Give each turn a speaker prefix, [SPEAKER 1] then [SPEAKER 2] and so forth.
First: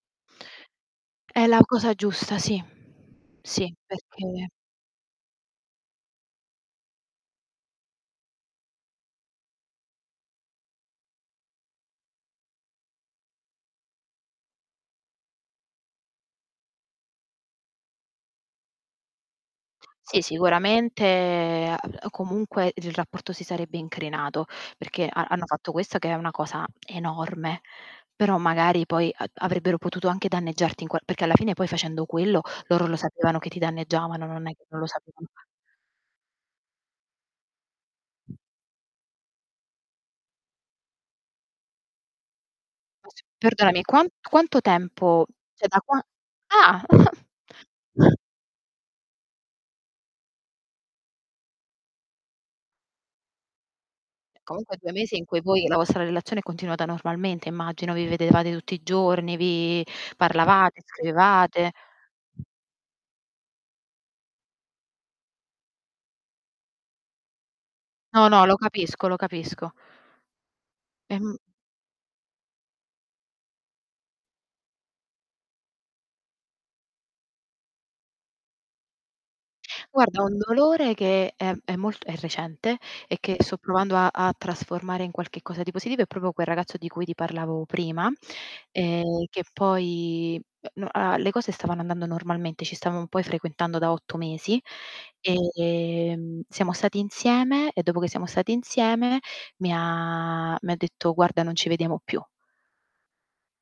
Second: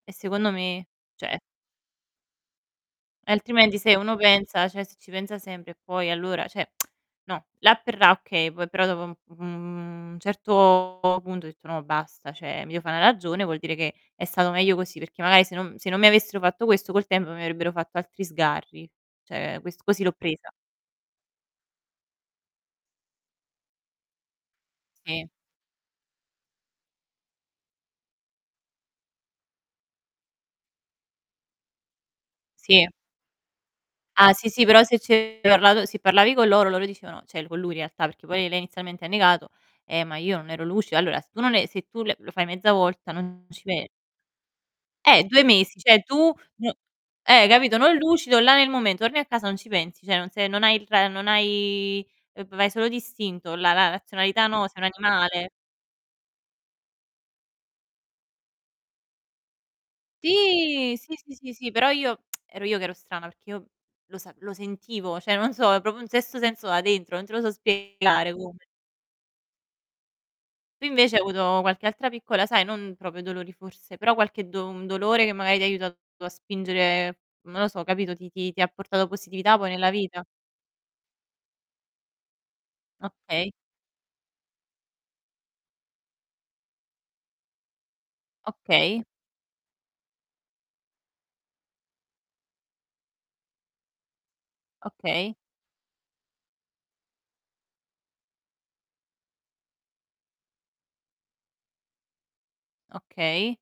[SPEAKER 1] E secondo me, cioè
[SPEAKER 2] È la cosa giusta, sì. Sì,
[SPEAKER 1] Altrimenti se uno
[SPEAKER 2] perché
[SPEAKER 1] pensa cioè se ci pensa sempre e poi allora, cioè no; là per là, okay, poi però dopo un u un certo punto ho detto: "No basta, cioè mi devo fa' 'na ragione, vuol dire che è stato meglio così", perché magari se non se non mi avessero fatto questo col tempo mi avrebbero fatto altri sgarri. Cioè quest così l'ho
[SPEAKER 2] Sì,
[SPEAKER 1] presa.
[SPEAKER 2] sicuramente, ah, b comunque il r rapporto si sarebbe incrinato perché ha
[SPEAKER 1] Sì.
[SPEAKER 2] hanno fatto questo che è una cosa enorme, però magari poi a avrebbero potuto anche danneggiarti in qual perché alla fine poi facendo quello loro
[SPEAKER 1] Sì.
[SPEAKER 2] lo sapevano che ti danneggiavano,
[SPEAKER 1] Ah
[SPEAKER 2] non
[SPEAKER 1] sì,
[SPEAKER 2] è
[SPEAKER 1] sì,
[SPEAKER 2] che non
[SPEAKER 1] però
[SPEAKER 2] lo
[SPEAKER 1] se ci
[SPEAKER 2] sapeva
[SPEAKER 1] avevi parlato se parlavi co' loro, loro dicevano, cioè l co' lui in realtà, perché poi lei inizialmente ha negato: "Eh ma io non ero lucido". Allora se tu non e se tu le lo fai mezza volta
[SPEAKER 2] [unintelligible]
[SPEAKER 1] non ci
[SPEAKER 2] Perdonami,
[SPEAKER 1] pe
[SPEAKER 2] quan quanto tempo?
[SPEAKER 1] Eh! 2
[SPEAKER 2] Cioè
[SPEAKER 1] mesi,
[SPEAKER 2] da quan
[SPEAKER 1] cioè tu, n
[SPEAKER 2] ah!
[SPEAKER 1] eh, capito, non lucido là nel momen torni a casa non ci pensi, cioè non se non hai il ra non hai v vai solo d'istinto, la la razionalità no,
[SPEAKER 2] Comunque
[SPEAKER 1] sei un
[SPEAKER 2] 2 mesi in cui
[SPEAKER 1] animale.
[SPEAKER 2] voi la vostra relazione è continuata normalmente, immagino, vi vedevate tutti i giorni, vi parlavate,
[SPEAKER 1] Sì, sì, sì, sì,
[SPEAKER 2] scrivevate
[SPEAKER 1] sì, però io ero io che ero strana perché io lo sap lo sentivo, cioè non so, è proprio un sesto senso da dentro, non te lo so
[SPEAKER 2] No,
[SPEAKER 1] spiegare
[SPEAKER 2] no, lo
[SPEAKER 1] come.
[SPEAKER 2] capisco, lo capisco.
[SPEAKER 1] Tu invece hai
[SPEAKER 2] Ehm
[SPEAKER 1] avuto qualche altra piccola sai non proprio dolori forse, però qualche do un dolore che magari ti ha aiutato a spingere, non lo so, capito, ti ti ti ha portato positività poi nella
[SPEAKER 2] Guarda,
[SPEAKER 1] vita?
[SPEAKER 2] un dolore che è è molt è recente e che
[SPEAKER 1] Okay.
[SPEAKER 2] sto provando a a trasformare in qualche cosa di positivo è proprio quel ragazzo di cui ti parlavo prima,
[SPEAKER 1] Okay.
[SPEAKER 2] ehm, che poi uhm, n ah, le cose stavano andando normalmente, ci stavamo poi frequentando da 8 mesi;
[SPEAKER 1] Okay.
[SPEAKER 2] e, mhmm, siamo stati insieme e dopo che siamo stati insieme mi ha mi ha detto: "Guarda, non ci vediamo più".
[SPEAKER 1] Okay.